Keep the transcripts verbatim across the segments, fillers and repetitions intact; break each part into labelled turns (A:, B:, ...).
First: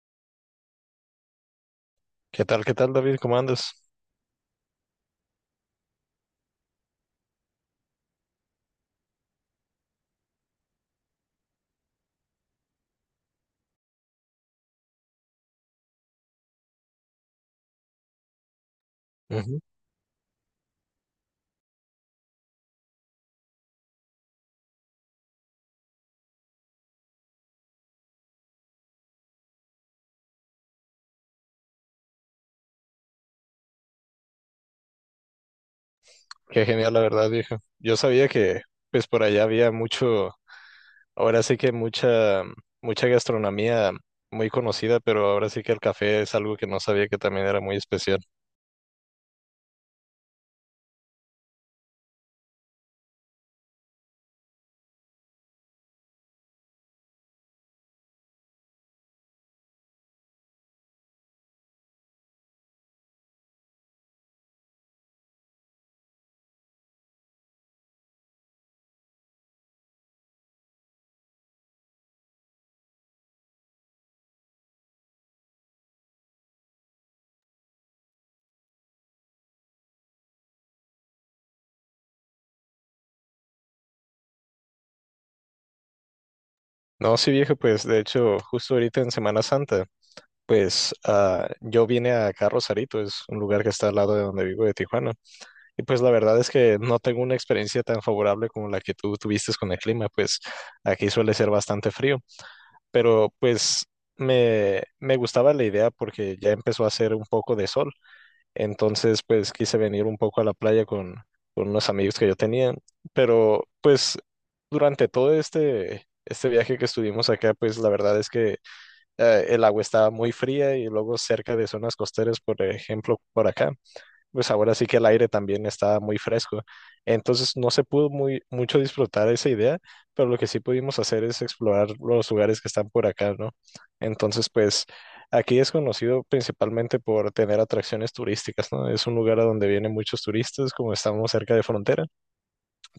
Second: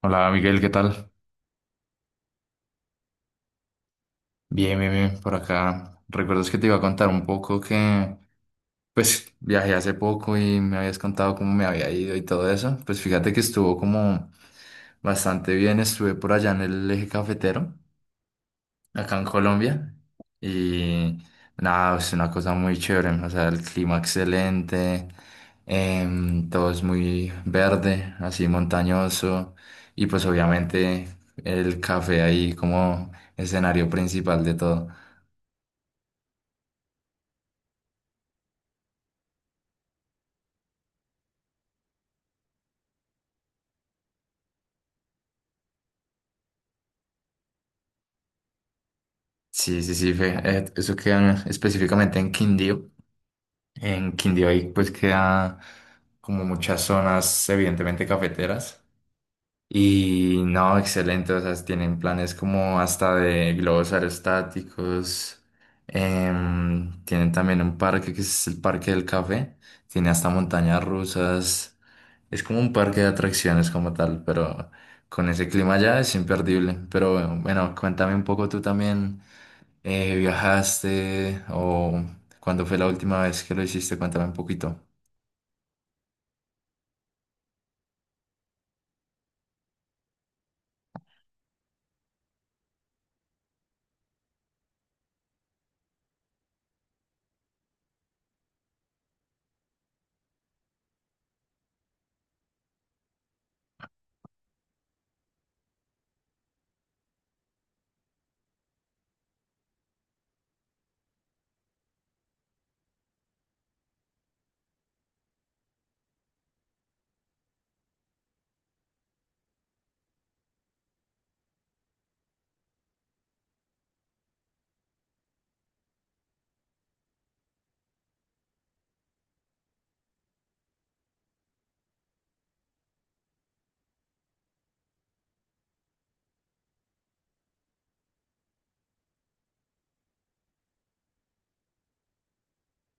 A: Hola Miguel, ¿qué tal?
B: ¿Qué tal, qué tal, David? ¿Cómo andas?
A: Bien, bien, bien, por acá. ¿Recuerdas que te iba a contar un poco que, pues, viajé hace poco y me habías contado cómo me había ido y todo eso? Pues fíjate que estuvo como bastante bien, estuve por allá en el eje cafetero, acá en
B: Ujú.
A: Colombia, y nada, es una cosa muy chévere, o sea, el clima excelente, em, todo es muy verde, así montañoso, y pues obviamente el café ahí como escenario principal de todo.
B: Qué genial, la verdad, viejo. Yo sabía que, pues, por allá había mucho, ahora sí que mucha, mucha gastronomía muy conocida, pero ahora sí que el café es algo que no sabía que también era muy especial.
A: Sí, sí, sí, fe. Eh, Eso queda específicamente en Quindío. En Quindío ahí pues queda como muchas zonas evidentemente cafeteras. Y no, excelente, o sea, tienen planes como hasta de globos aerostáticos, em, tienen también un parque que es el Parque del Café, tiene hasta montañas rusas, es como un parque de atracciones como tal, pero con ese clima ya es imperdible. Pero bueno, bueno, cuéntame un poco tú también, eh, ¿viajaste o cuándo fue la última vez que lo hiciste? Cuéntame un poquito.
B: No, sí, viejo, pues, de hecho, justo ahorita en Semana Santa, pues, ah, yo vine acá a Rosarito, es un lugar que está al lado de donde vivo, de Tijuana. Y pues la verdad es que no tengo una experiencia tan favorable como la que tú tuviste con el clima, pues aquí suele ser bastante frío, pero pues me, me gustaba la idea porque ya empezó a hacer un poco de sol, entonces pues quise venir un poco a la playa con, con unos amigos que yo tenía, pero pues durante todo este, este viaje que estuvimos acá, pues la verdad es que eh, el agua estaba muy fría y luego cerca de zonas costeras, por ejemplo, por acá pues ahora sí que el aire también está muy fresco. Entonces no se pudo muy mucho disfrutar esa idea, pero lo que sí pudimos hacer es explorar los lugares que están por acá, ¿no? Entonces, pues aquí es conocido principalmente por tener atracciones turísticas, ¿no? Es un lugar a donde vienen muchos turistas, como estamos cerca de frontera,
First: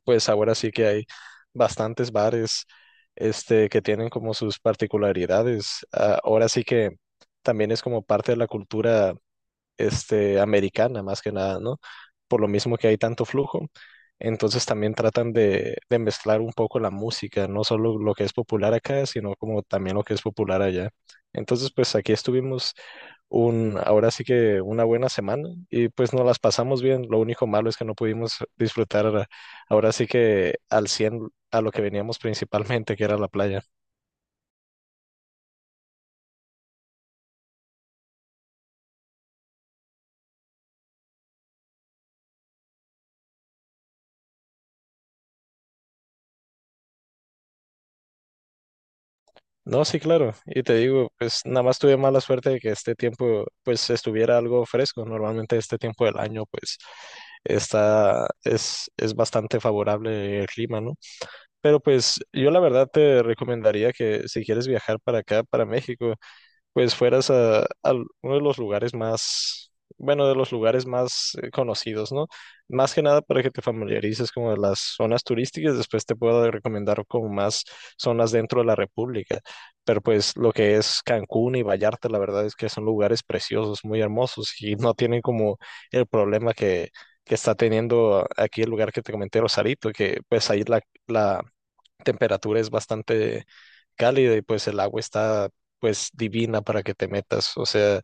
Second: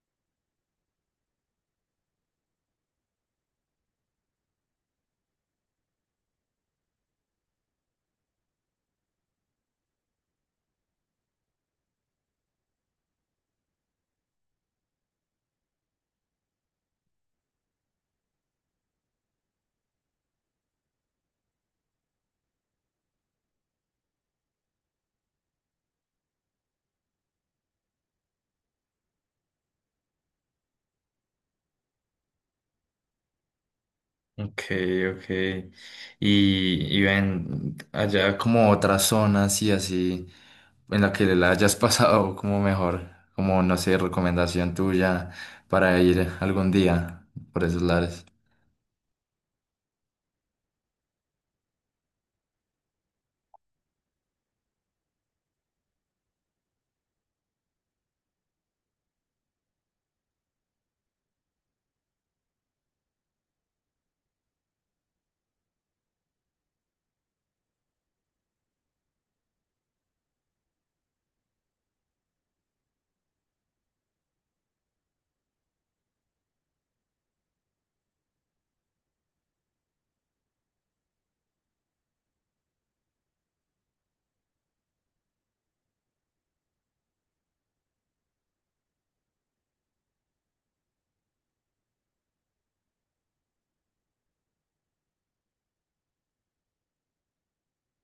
B: pues ahora sí que hay bastantes bares, este, que tienen como sus particularidades. Ah, ahora sí que también es como parte de la cultura este, americana más que nada, ¿no? Por lo mismo que hay tanto flujo. Entonces también tratan de, de mezclar un poco la música, no solo lo que es popular acá, sino como también lo que es popular allá. Entonces, pues aquí estuvimos un, ahora sí que una buena semana y pues nos las pasamos bien. Lo único malo es que no pudimos disfrutar ahora sí que al cien a lo que veníamos principalmente, que era la playa.
A: Ok, ok. Y, y ven allá como otras zonas y así en la que la hayas pasado como mejor, como no sé, recomendación tuya para ir algún día por esos lares.
B: No, sí, claro. Y te digo, pues nada más tuve mala suerte de que este tiempo, pues estuviera algo fresco. Normalmente este tiempo del año, pues está, es, es bastante favorable el clima, ¿no? Pero pues yo la verdad te recomendaría que si quieres viajar para acá, para México, pues fueras a, a uno de los lugares más, bueno, de los lugares más eh, conocidos, ¿no? Más que nada para que te familiarices como de las zonas turísticas, después te puedo recomendar como más zonas dentro de la República, pero pues lo que es Cancún y Vallarta, la verdad es que son lugares preciosos, muy hermosos y no tienen como el problema que... que está teniendo aquí el lugar que te comenté, Rosarito, que pues ahí la, la, temperatura es bastante cálida y pues el agua está pues divina para que te metas. O sea,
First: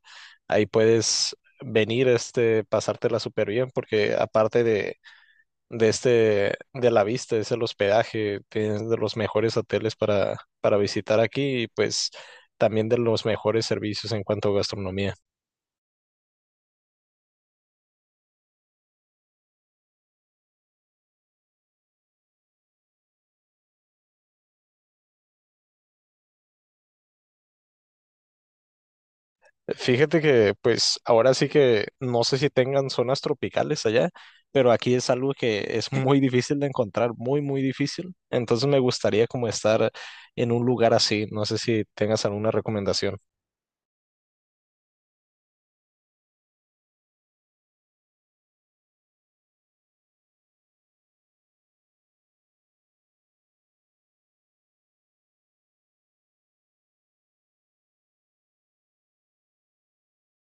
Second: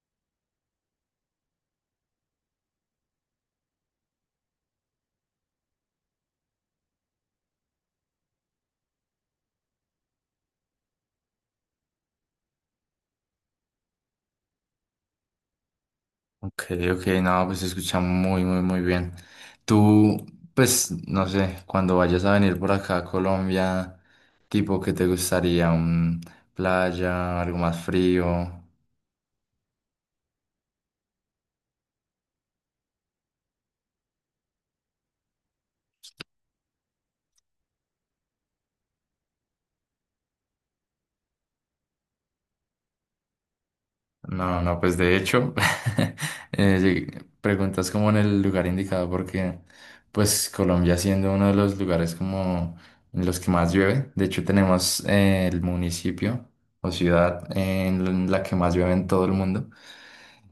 B: ahí puedes venir, este, pasártela súper bien porque aparte de, de este, de la vista, es el hospedaje, tienes de los mejores hoteles para, para visitar aquí y pues también de los mejores servicios en cuanto a gastronomía.
A: Ok, ok, no, pues se escucha muy, muy, muy bien. Tú, pues, no sé, cuando vayas a venir por acá a Colombia, tipo, ¿qué te gustaría? ¿Un playa, algo más frío?
B: Fíjate que, pues, ahora sí que no sé si tengan zonas tropicales allá, pero aquí es algo que es muy difícil de encontrar, muy, muy difícil. Entonces me gustaría como estar en un lugar así. No sé si tengas alguna recomendación.
A: No, no, pues de hecho, eh, lleg- preguntas como en el lugar indicado porque pues Colombia siendo uno de los lugares como en los que más llueve, de hecho tenemos eh, el municipio o ciudad en la que más llueve en todo el mundo,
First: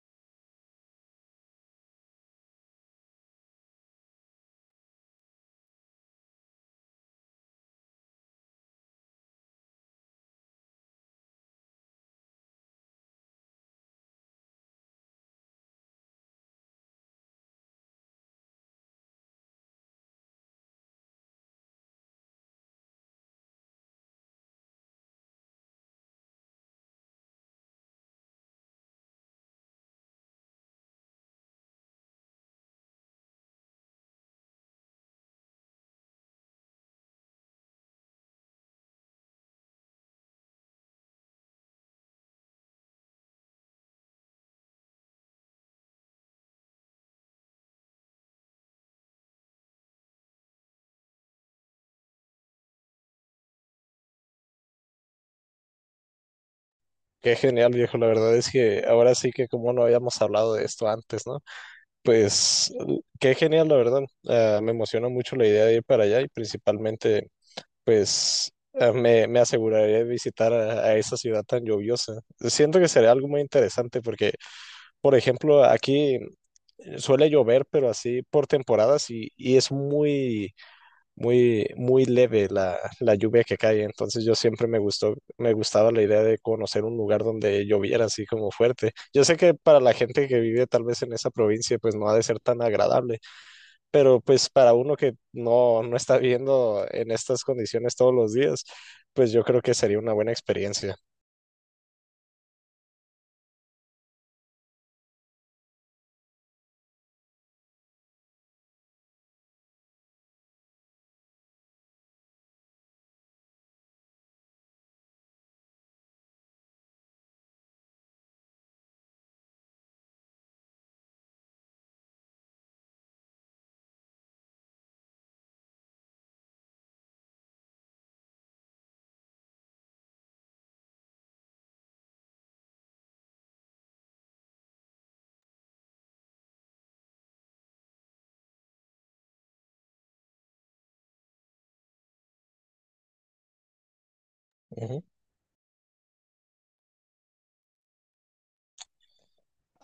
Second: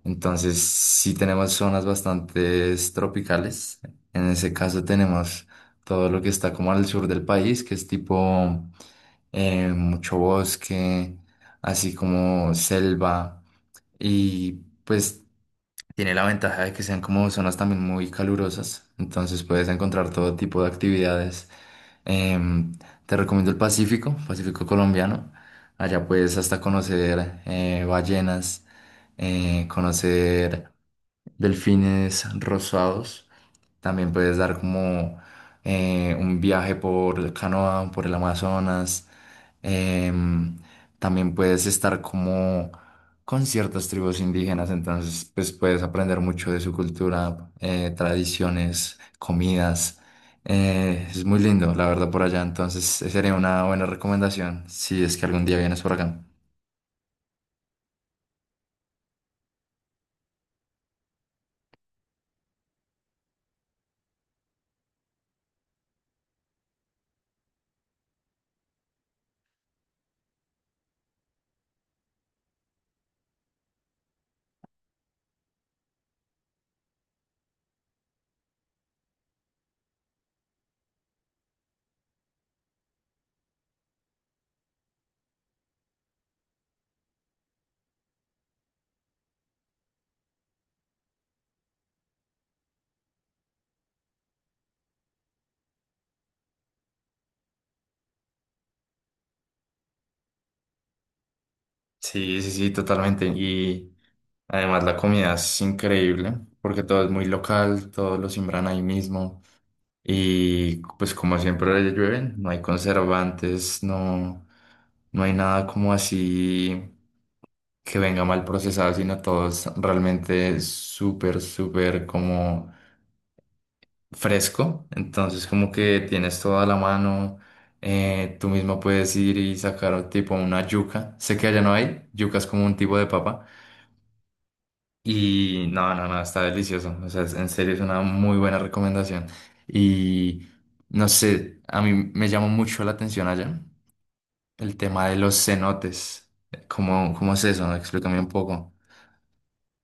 A: entonces sí tenemos zonas bastante tropicales, en ese caso tenemos todo lo que está como al sur del país, que es tipo eh, mucho bosque, así como selva y pues tiene la ventaja de que sean como zonas también muy calurosas, entonces puedes encontrar todo tipo de actividades. Em, Te recomiendo el Pacífico, Pacífico colombiano. Allá puedes hasta conocer eh, ballenas, eh, conocer delfines rosados. También puedes dar como eh, un viaje por canoa, por el Amazonas. Em, También puedes estar como con ciertas tribus indígenas, entonces pues puedes aprender mucho de su cultura, eh, tradiciones, comidas. Eh, es muy lindo, la verdad, por allá. Entonces, sería una buena recomendación si es que algún día vienes por acá.
B: Qué genial, viejo. La verdad es que ahora sí que como no habíamos hablado de esto antes, ¿no? Pues, qué genial, la verdad. Ah, me emociona mucho la idea de ir para allá y principalmente pues eh, me, me aseguraré de visitar a, a esa ciudad tan lluviosa. Siento que sería algo muy interesante porque, por ejemplo, aquí eh, suele llover, pero así por temporadas y, y es muy, muy, muy leve la, la lluvia que cae. Entonces yo siempre me gustó, me gustaba la idea de conocer un lugar donde lloviera así como fuerte. Yo sé que para la gente que vive tal vez en esa provincia, pues no ha de ser tan agradable pero pues para uno que no, no está viendo en estas condiciones todos los días, pues yo creo que sería una buena experiencia.
A: Sí, sí, sí, totalmente. Y además la comida es increíble porque todo es muy local, todos lo siembran ahí mismo. Y pues como siempre le llueven, no hay conservantes, no, no hay nada como así que venga mal procesado, sino todo es realmente súper, súper como fresco, entonces como que tienes toda la mano, eh, tú mismo puedes ir y sacar tipo una yuca, sé que allá no hay, yuca es como un tipo de papa y no, no, no, está delicioso, o sea, es- en serio es una muy buena recomendación y no sé, a mí me llama mucho la atención allá el
B: Ujú.
A: tema de los cenotes, ¿cómo, cómo es eso? Explícame un poco.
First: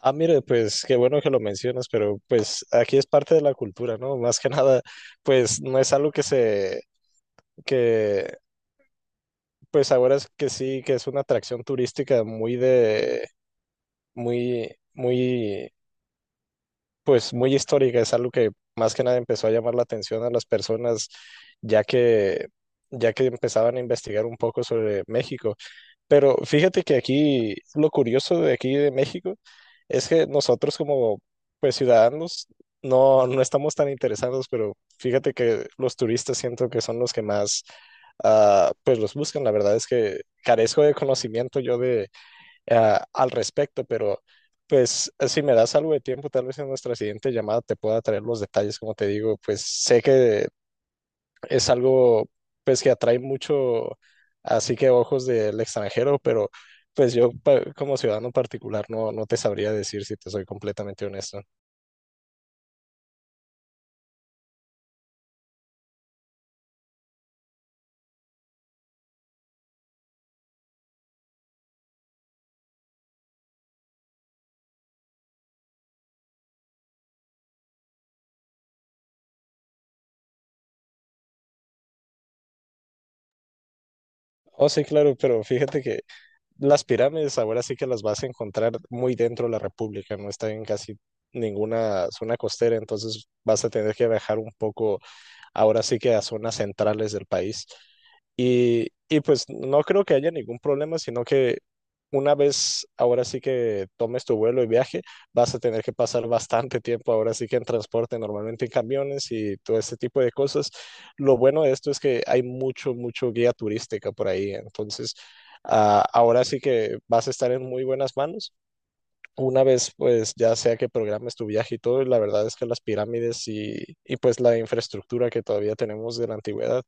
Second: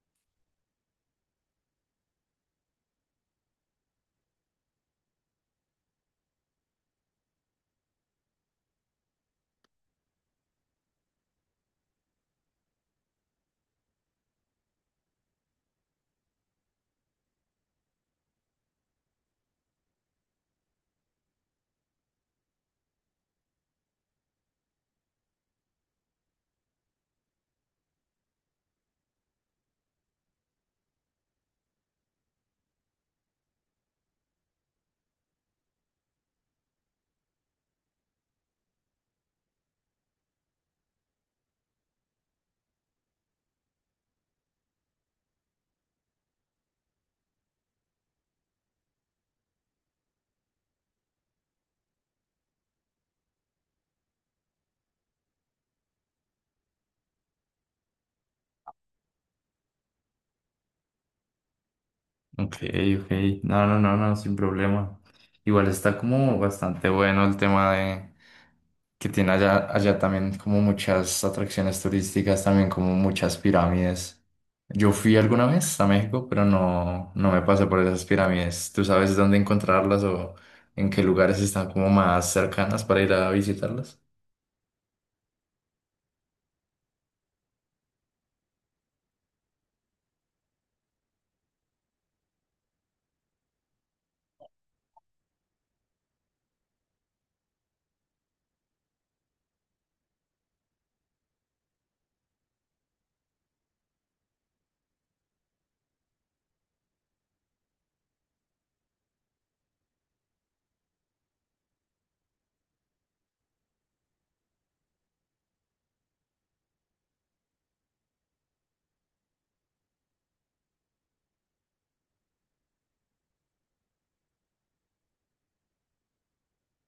B: Ah, mire, pues qué bueno que lo mencionas, pero pues aquí es parte de la cultura, ¿no? Más que nada, pues no es algo que se, que pues ahora es que sí, que es una atracción turística muy de, muy, muy pues muy histórica, es algo que más que nada empezó a llamar la atención a las personas ya que ya que empezaban a investigar un poco sobre México. Pero fíjate que aquí lo curioso de aquí de México es que nosotros como pues ciudadanos no no estamos tan interesados, pero fíjate que los turistas siento que son los que más ah, pues los buscan. La verdad es que carezco de conocimiento yo de ah, al respecto, pero pues si me das algo de tiempo, tal vez en nuestra siguiente llamada te pueda traer los detalles, como te digo, pues sé que es algo pues que atrae mucho, así que ojos del extranjero, pero pues yo pa- como ciudadano particular no, no te sabría decir si te soy completamente honesto.
A: Ok, ok. No, no, no, no, sin problema. Igual está como bastante bueno el tema de que tiene allá, allá también como muchas atracciones turísticas, también como muchas pirámides. Yo fui alguna vez a México, pero no, no me pasé por esas pirámides. ¿Tú sabes dónde encontrarlas o en qué lugares están como más cercanas para ir a visitarlas?
B: Oh, sí, claro, pero fíjate que las pirámides ahora sí que las vas a encontrar muy dentro de la República, no está en casi ninguna zona costera, entonces vas a tener que viajar un poco ahora sí que a zonas centrales del país. Y, y pues no creo que haya ningún problema, sino que una vez ahora sí que tomes tu vuelo y viaje, vas a tener que pasar bastante tiempo ahora sí que en transporte, normalmente en camiones y todo este tipo de cosas. Lo bueno de esto es que hay mucho, mucho guía turística por ahí, entonces ah, ahora sí que vas a estar en muy buenas manos. Una vez, pues ya sea que programes tu viaje y todo, la verdad es que las pirámides y, y pues la infraestructura que todavía tenemos de la antigüedad,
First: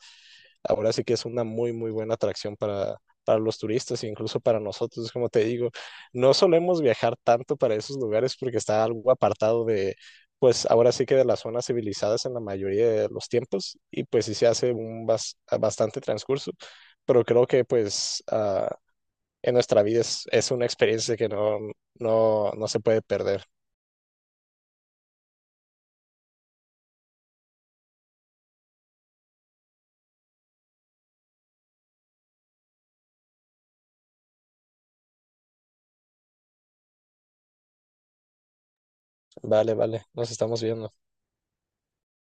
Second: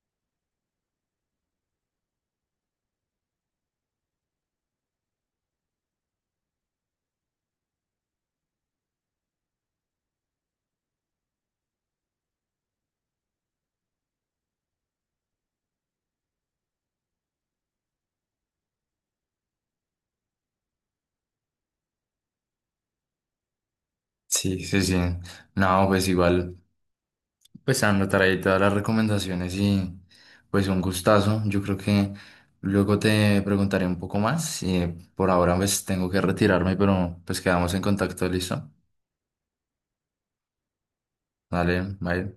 B: ahora sí que es una muy, muy buena atracción para, para los turistas e incluso para nosotros, como te digo, no solemos viajar tanto para esos lugares porque está algo apartado de, pues ahora sí que de las zonas civilizadas en la mayoría de los tiempos y pues sí se hace un bas- bastante transcurso, pero creo que pues... ah, en nuestra vida es, es una experiencia que no, no, no se puede perder.
A: Sí, sí, sí. No, pues igual. Pues Sandra, traí todas las recomendaciones y pues un gustazo. Yo creo que luego te preguntaré un poco más. Y eh, por ahora pues tengo que retirarme, pero pues quedamos en contacto, ¿listo?
B: Vale, vale, nos estamos viendo.
A: Dale, bye.